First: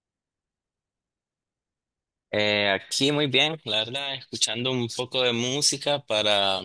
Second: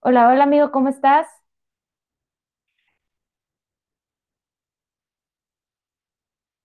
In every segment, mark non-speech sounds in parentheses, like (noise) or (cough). Hola, hola amigo, ¿cómo estás? Aquí muy bien, la verdad, escuchando un poco de música para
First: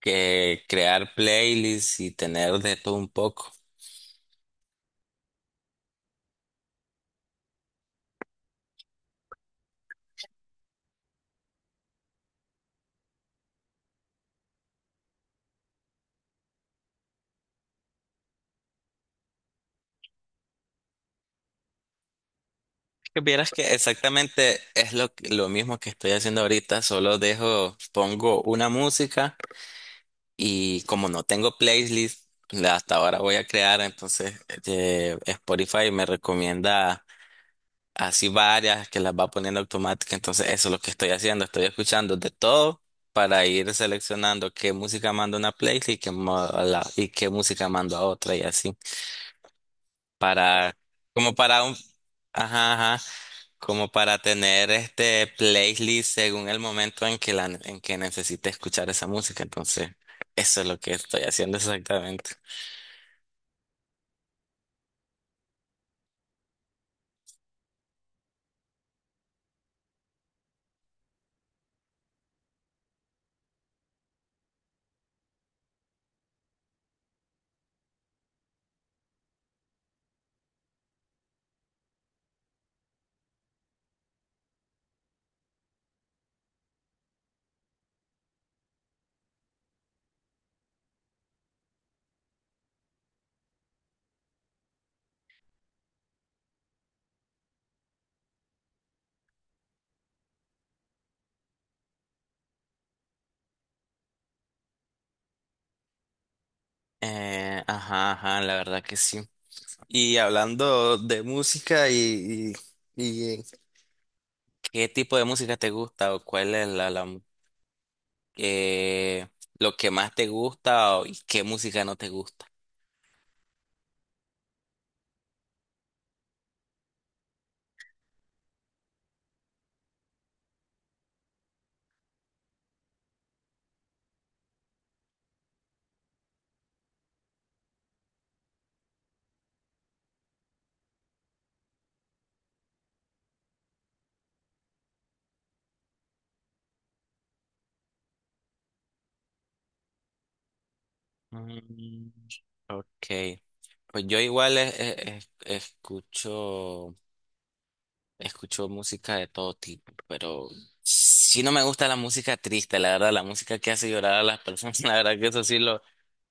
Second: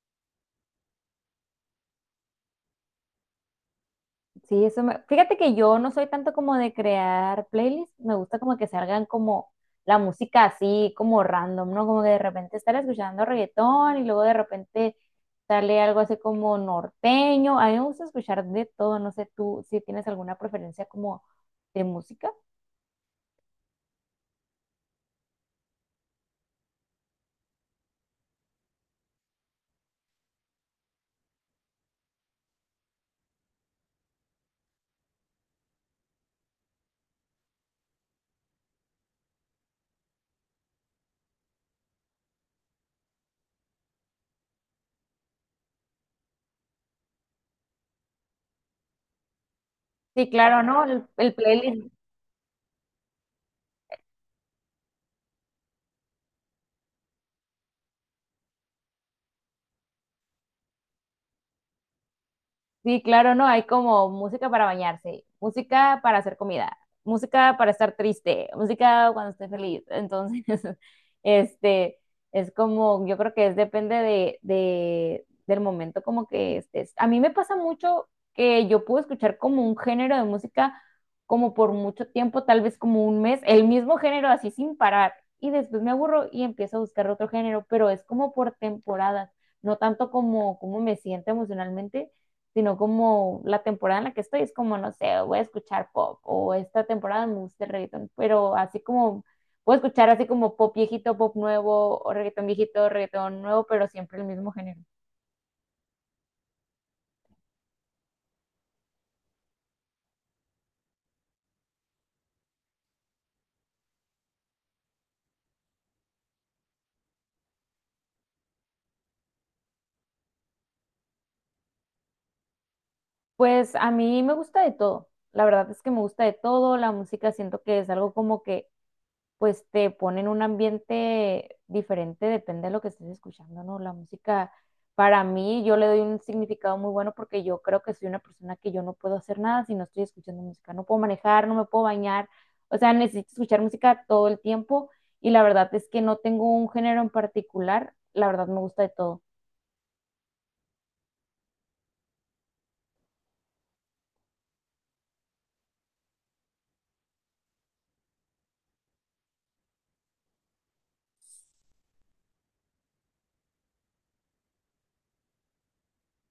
que crear playlists y tener de todo un poco. Sí, eso me... Fíjate que yo no soy tanto como de crear playlists, me gusta como que salgan como la música así, como random, ¿no? Como que de repente estar escuchando reggaetón y luego de repente sale algo así como norteño. A mí me gusta escuchar de todo, no sé tú si tienes alguna preferencia como de música. Que vieras que exactamente es lo mismo que estoy haciendo ahorita, solo dejo, pongo una música y como no tengo playlist, la hasta ahora voy a crear, entonces Spotify me recomienda así varias que las va poniendo automática. Entonces, eso es lo que estoy haciendo. Estoy escuchando de todo para ir seleccionando qué música mando a una playlist y qué, mo- a la- y qué música mando a otra y así. Sí, claro, Para, ¿no? El como para un, playlist. ajá, ajá, como para tener este playlist según el momento en en que necesite escuchar esa música. Entonces, eso es lo que estoy haciendo exactamente. Sí, claro, no, hay como música para bañarse, música para hacer comida, música para estar triste, música cuando esté feliz. Entonces, (laughs) este, es como, yo creo que es depende del momento como que estés. A mí me pasa mucho que yo puedo escuchar como un género de música como por mucho tiempo, tal vez como un mes, el mismo género así sin parar. Y después me aburro y empiezo a buscar otro género, pero es como por temporadas, no tanto como, como me siento emocionalmente, sino como la temporada en la que estoy es como, no sé, voy a escuchar pop o esta temporada me gusta el reggaetón, pero así como puedo escuchar así como pop viejito, pop nuevo, o reggaetón viejito, reggaetón nuevo, pero siempre el mismo género. Ajá, ajá, la verdad que sí. Y hablando de música y ¿qué tipo de música te gusta o cuál es eh, lo que más te gusta y qué música no te gusta? Pues a mí me gusta de todo. La verdad es que me gusta de todo, la música siento que es algo como que pues te pone en un ambiente diferente, depende de lo que estés escuchando, ¿no? La música, para mí, yo le doy un significado muy bueno porque yo creo que soy una persona que yo no puedo hacer nada si no estoy escuchando música, no puedo manejar, no me puedo bañar, o sea, necesito escuchar música todo el tiempo y la verdad es que no tengo un género en particular, la verdad me gusta de todo. Mm, ok. Pues yo igual escucho música de todo tipo, pero sí no me gusta la música triste, la verdad, la música que hace llorar a las personas, (laughs) la verdad que eso sí lo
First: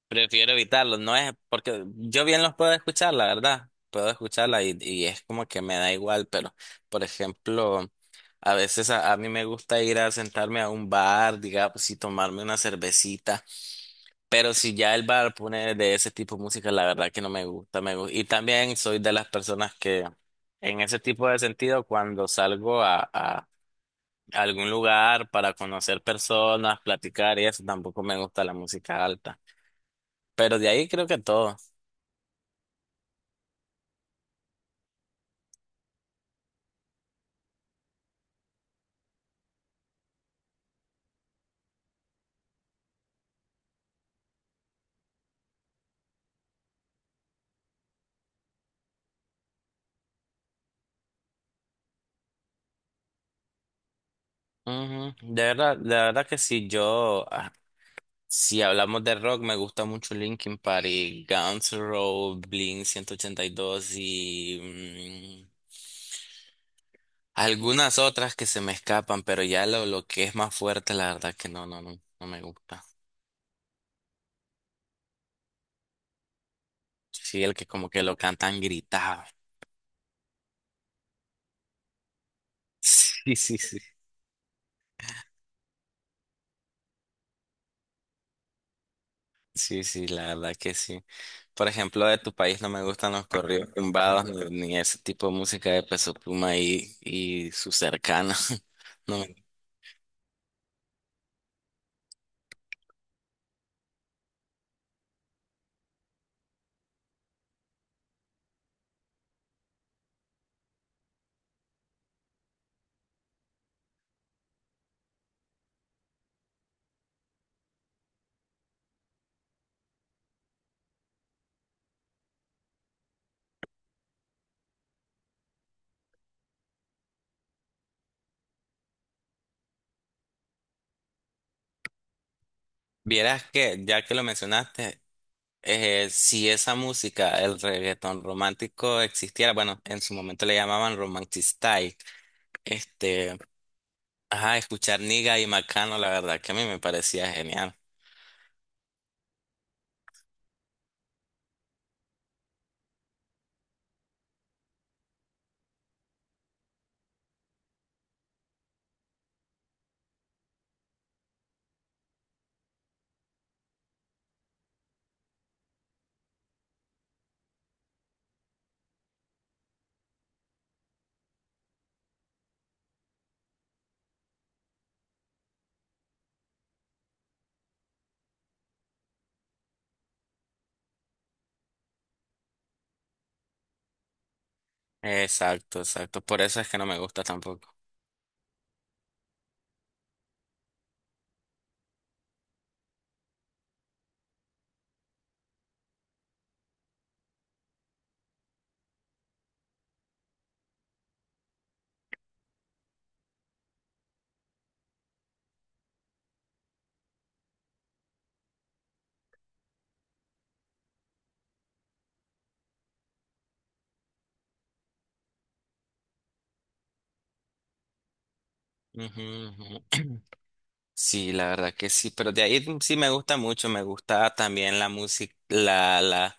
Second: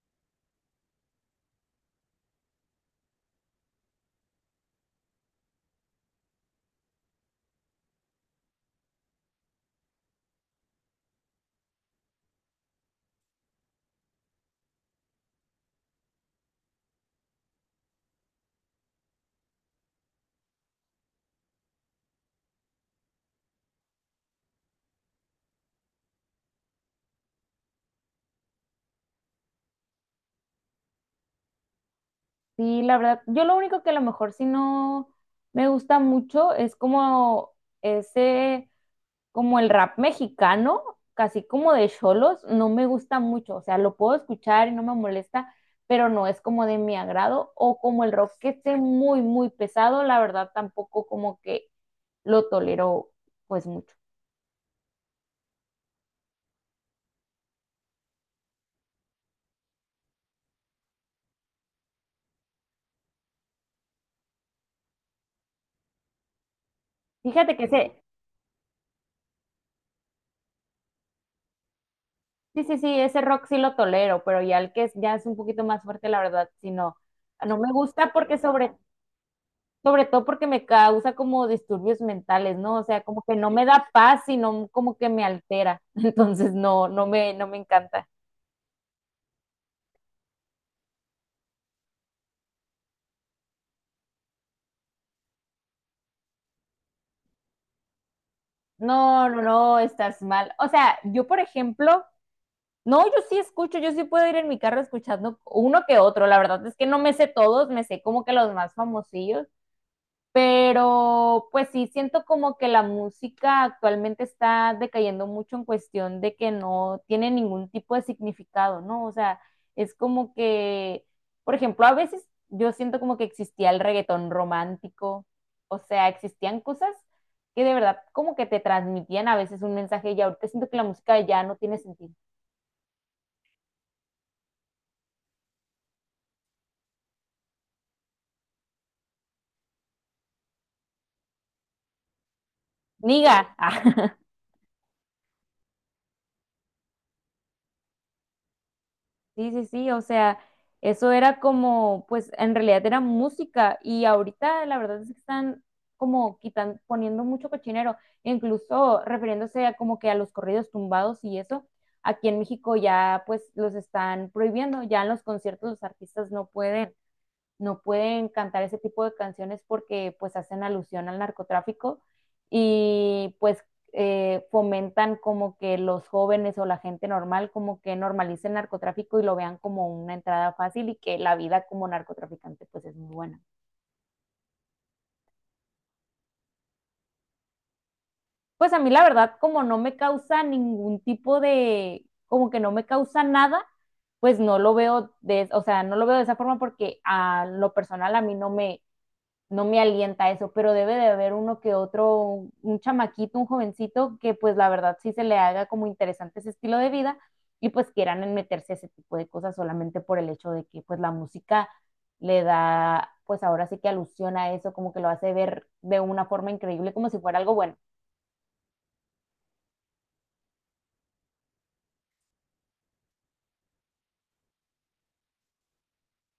prefiero evitarlo, no es porque yo bien los puedo escuchar, la verdad, puedo escucharla y es como que me da igual, pero por ejemplo, a veces a mí me gusta ir a sentarme a un bar, digamos, y tomarme una cervecita, pero si ya el bar pone de ese tipo de música, la verdad que no me gusta, me gusta. Y también soy de las personas que en ese tipo de sentido, cuando salgo a algún lugar para conocer personas, platicar y eso, tampoco me gusta la música alta. Pero de ahí creo que todo. Sí, la verdad, yo lo único que a lo mejor si no me gusta mucho es como ese como el rap mexicano, casi como de cholos, no me gusta mucho. O sea, lo puedo escuchar y no me molesta, pero no es como de mi agrado. O como el rock que esté muy, muy pesado, la verdad tampoco como que lo tolero pues mucho. Ujú. De verdad que sí, si hablamos de rock, me gusta mucho Linkin Park y Guns N' Roses, Blink 182 Fíjate que ese, algunas otras que se me escapan, pero ya lo que es más fuerte, la verdad que no me sí, sí, gusta. sí, ese rock sí lo tolero, pero ya el que es, ya es un poquito más fuerte, la verdad, si no, Sí, el no que me como que gusta lo porque cantan gritado. (laughs) sobre todo porque me causa como disturbios mentales, ¿no? O sea, como que Sí, no sí, me sí. da paz, sino como que me altera. (laughs) Entonces, no, no me, no me encanta. Sí, sí, la verdad que sí. Por ejemplo, de tu país no me gustan los corridos tumbados ni ese tipo de música de Peso Pluma y sus cercanos. (laughs) No, No, me- no, no, estás mal. O sea, yo, por ejemplo, no, yo sí escucho, yo sí puedo ir en mi carro escuchando uno que otro. La verdad es que no me sé todos, me sé como que los más famosillos. Pero pues sí, siento como que la música actualmente está decayendo mucho en cuestión de que no tiene ningún tipo de significado, ¿no? O sea, es como que, por ejemplo, a veces yo siento como que existía el reggaetón romántico, o sea, existían cosas que de verdad como que te transmitían a veces un mensaje y ahorita siento que la música ya no tiene sentido. Vieras que, ya que lo mencionaste, si esa música, el reggaetón romántico existiera, bueno, en su momento le llamaban romantic style, Niga. este, (laughs) ajá, escuchar Niga y Macano, la verdad que a mí me parecía genial. Sí, sí, sí, o sea, eso era como, pues en realidad era música y ahorita la verdad es que están como quitan, poniendo mucho cochinero, incluso refiriéndose a como que a los corridos tumbados y eso, aquí en México ya pues los están prohibiendo, ya en los conciertos los artistas no pueden cantar ese tipo de canciones porque pues hacen alusión al narcotráfico y pues fomentan como que los jóvenes o la gente normal como que normalice el narcotráfico y lo vean como una entrada fácil y que la vida como narcotraficante pues es muy buena. Exacto, exacto. Por eso es que no me gusta tampoco. Pues a mí la verdad como no me causa ningún tipo de, como que no me causa nada, pues no lo veo de, o sea, no lo veo de esa forma porque a lo personal a mí no me, no me alienta eso, pero debe de haber uno que otro, un chamaquito, un jovencito que pues la verdad sí se le haga como interesante ese estilo de vida y pues quieran meterse a ese tipo de cosas solamente por el hecho de que pues la música le da, pues ahora sí que alusión a eso, como que lo hace ver de una forma increíble, como si fuera algo bueno. Ujú, ujú. Sí, la verdad que sí, pero de ahí sí me gusta mucho, me gusta también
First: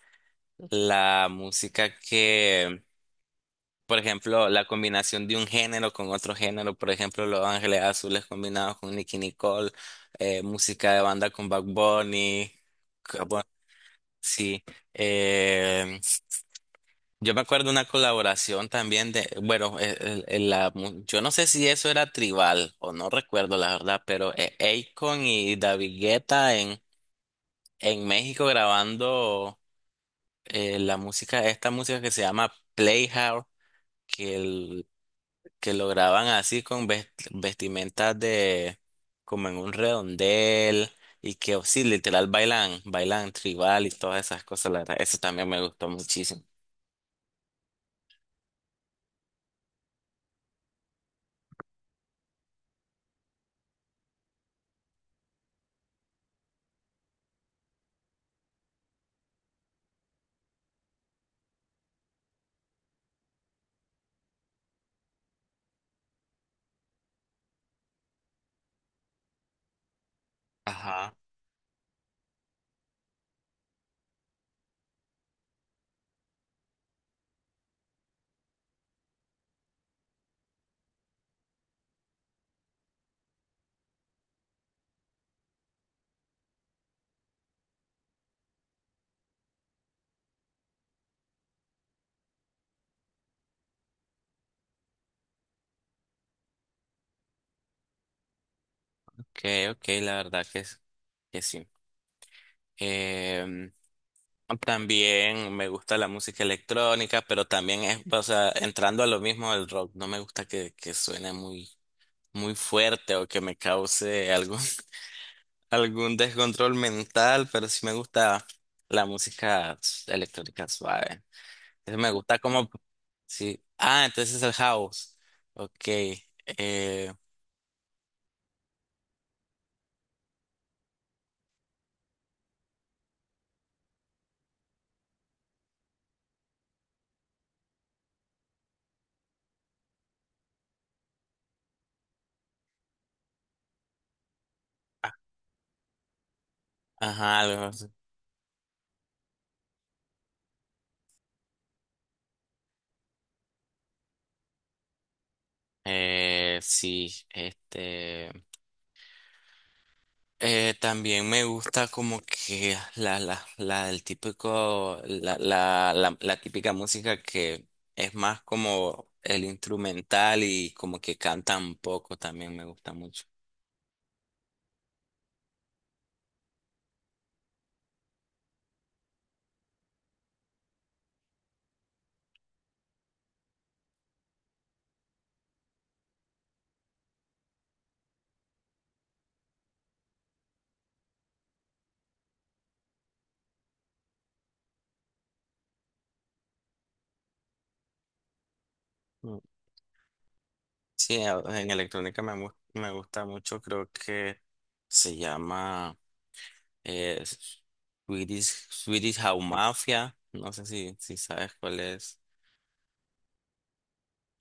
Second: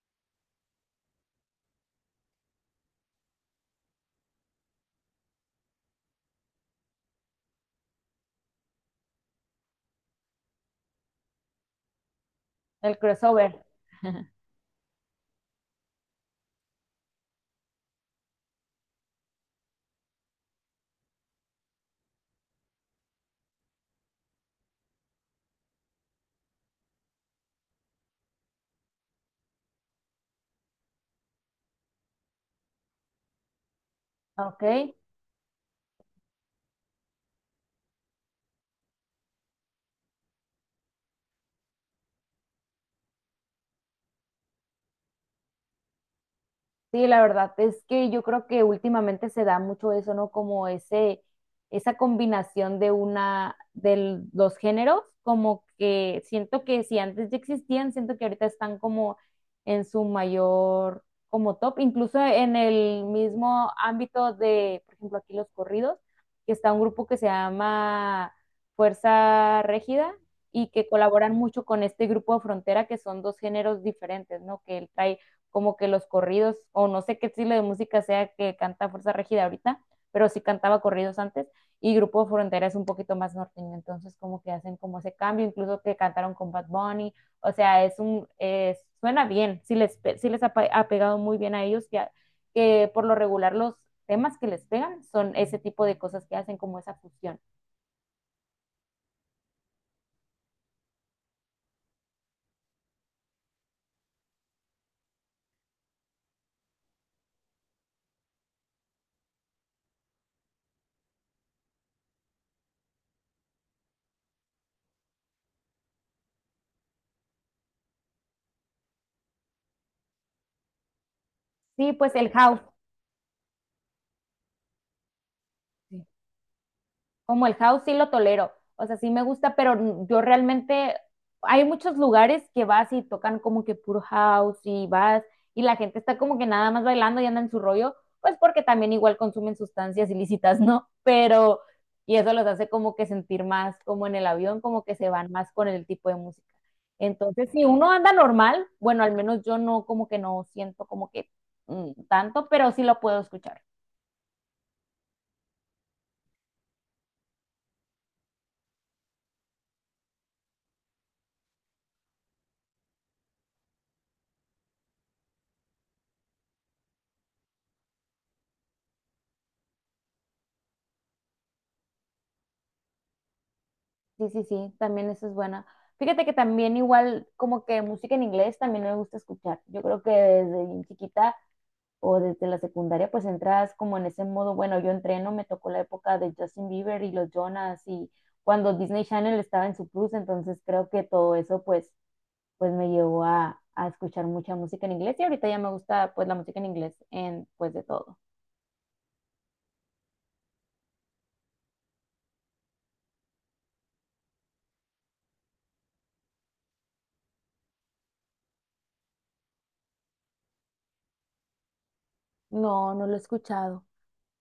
la música que, por ejemplo, la combinación de un género con otro género, por ejemplo, Los Ángeles Azules combinados con Nicki Nicole, música de banda con Bad Bunny, El que, bueno, crossover, sí, eh, yo me acuerdo una colaboración también de, bueno, yo no sé si eso era tribal o no recuerdo la verdad, pero Akon y David Guetta en México grabando la música, esta música que se llama Playhouse, que, ¿ok? el- que lo graban así con vestimentas de, como en un redondel y que oh, sí, literal bailan, bailan tribal y todas esas cosas, la verdad, eso también me gustó muchísimo. Sí, la verdad es que yo creo que últimamente se da mucho eso, ¿no? Como ese, esa combinación de una, de los géneros, como que siento que si antes ya existían, siento que ahorita están como en su mayor, como top, incluso en el mismo ámbito de, por ejemplo, aquí los corridos, que está un grupo que se llama Fuerza Régida y que Ajá. colaboran mucho con este grupo de Frontera, que son dos géneros diferentes, ¿no? Que él trae como que los corridos, o no sé qué estilo de música sea que canta Fuerza Regida ahorita, pero sí cantaba corridos antes, y Grupo Frontera es un poquito más norteño, entonces como que hacen como ese cambio, incluso que cantaron con Bad Bunny, o sea, es, suena bien, sí les ha, ha pegado muy bien a ellos, que por lo regular los temas que les pegan son ese tipo de cosas que hacen como esa fusión. Ok, ok, la verdad que sí. Em, También me gusta la música electrónica, pero también es, o sea, entrando a lo mismo del rock, no me gusta que suene muy fuerte o que me cause algún, (laughs) algún descontrol mental, pero sí me gusta la música electrónica suave. Sí, Entonces me pues el gusta house. como, sí. Ah, entonces es el house. Ok. Sí. Como el house sí lo tolero, o sea, sí me gusta, pero yo realmente, hay muchos lugares que vas y tocan como que puro house y vas y la gente está como que nada más bailando y anda en su rollo, pues porque también igual consumen sustancias ilícitas, (laughs) ¿no? Pero, y eso los hace como que sentir más como en el avión, como que se van más con el tipo de música. Ajá, Entonces, algo si así. uno anda normal, bueno, al menos yo no como que no siento como que tanto, pero sí lo puedo escuchar. Eh, sí, este. También me gusta como que el típico, la típica música que es más como el instrumental y como que cantan poco también me gusta mucho. Sí, sí, sí, también eso es buena. Fíjate que también igual como que música en inglés también me gusta escuchar. Yo creo que desde bien chiquita o desde la secundaria pues entras como en ese modo, bueno, yo entreno, me tocó la época de Justin Bieber y los Jonas y cuando Disney Channel estaba en su plus, entonces creo que todo eso pues pues me llevó a escuchar mucha música en inglés y ahorita ya me gusta pues la música en inglés en pues de todo. Mm. Sí, en electrónica me gusta mucho, creo que se llama eh, Swedish House Mafia, no sé si sabes cuál es. No, no lo he escuchado.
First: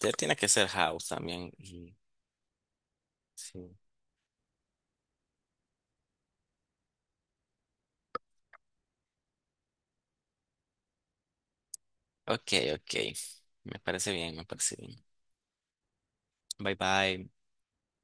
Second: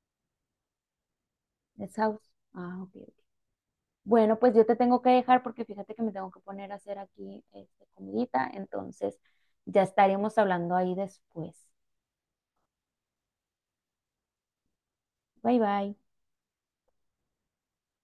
Ya tiene que ser house también. Es house. Ah, ok. Ok. Sí. Bueno, pues yo te tengo que dejar porque fíjate que me tengo que poner a hacer aquí este, comidita, entonces ya estaremos hablando ahí después. Ok, ok, me parece bien, me parece bien. Bye bye. Bye bye.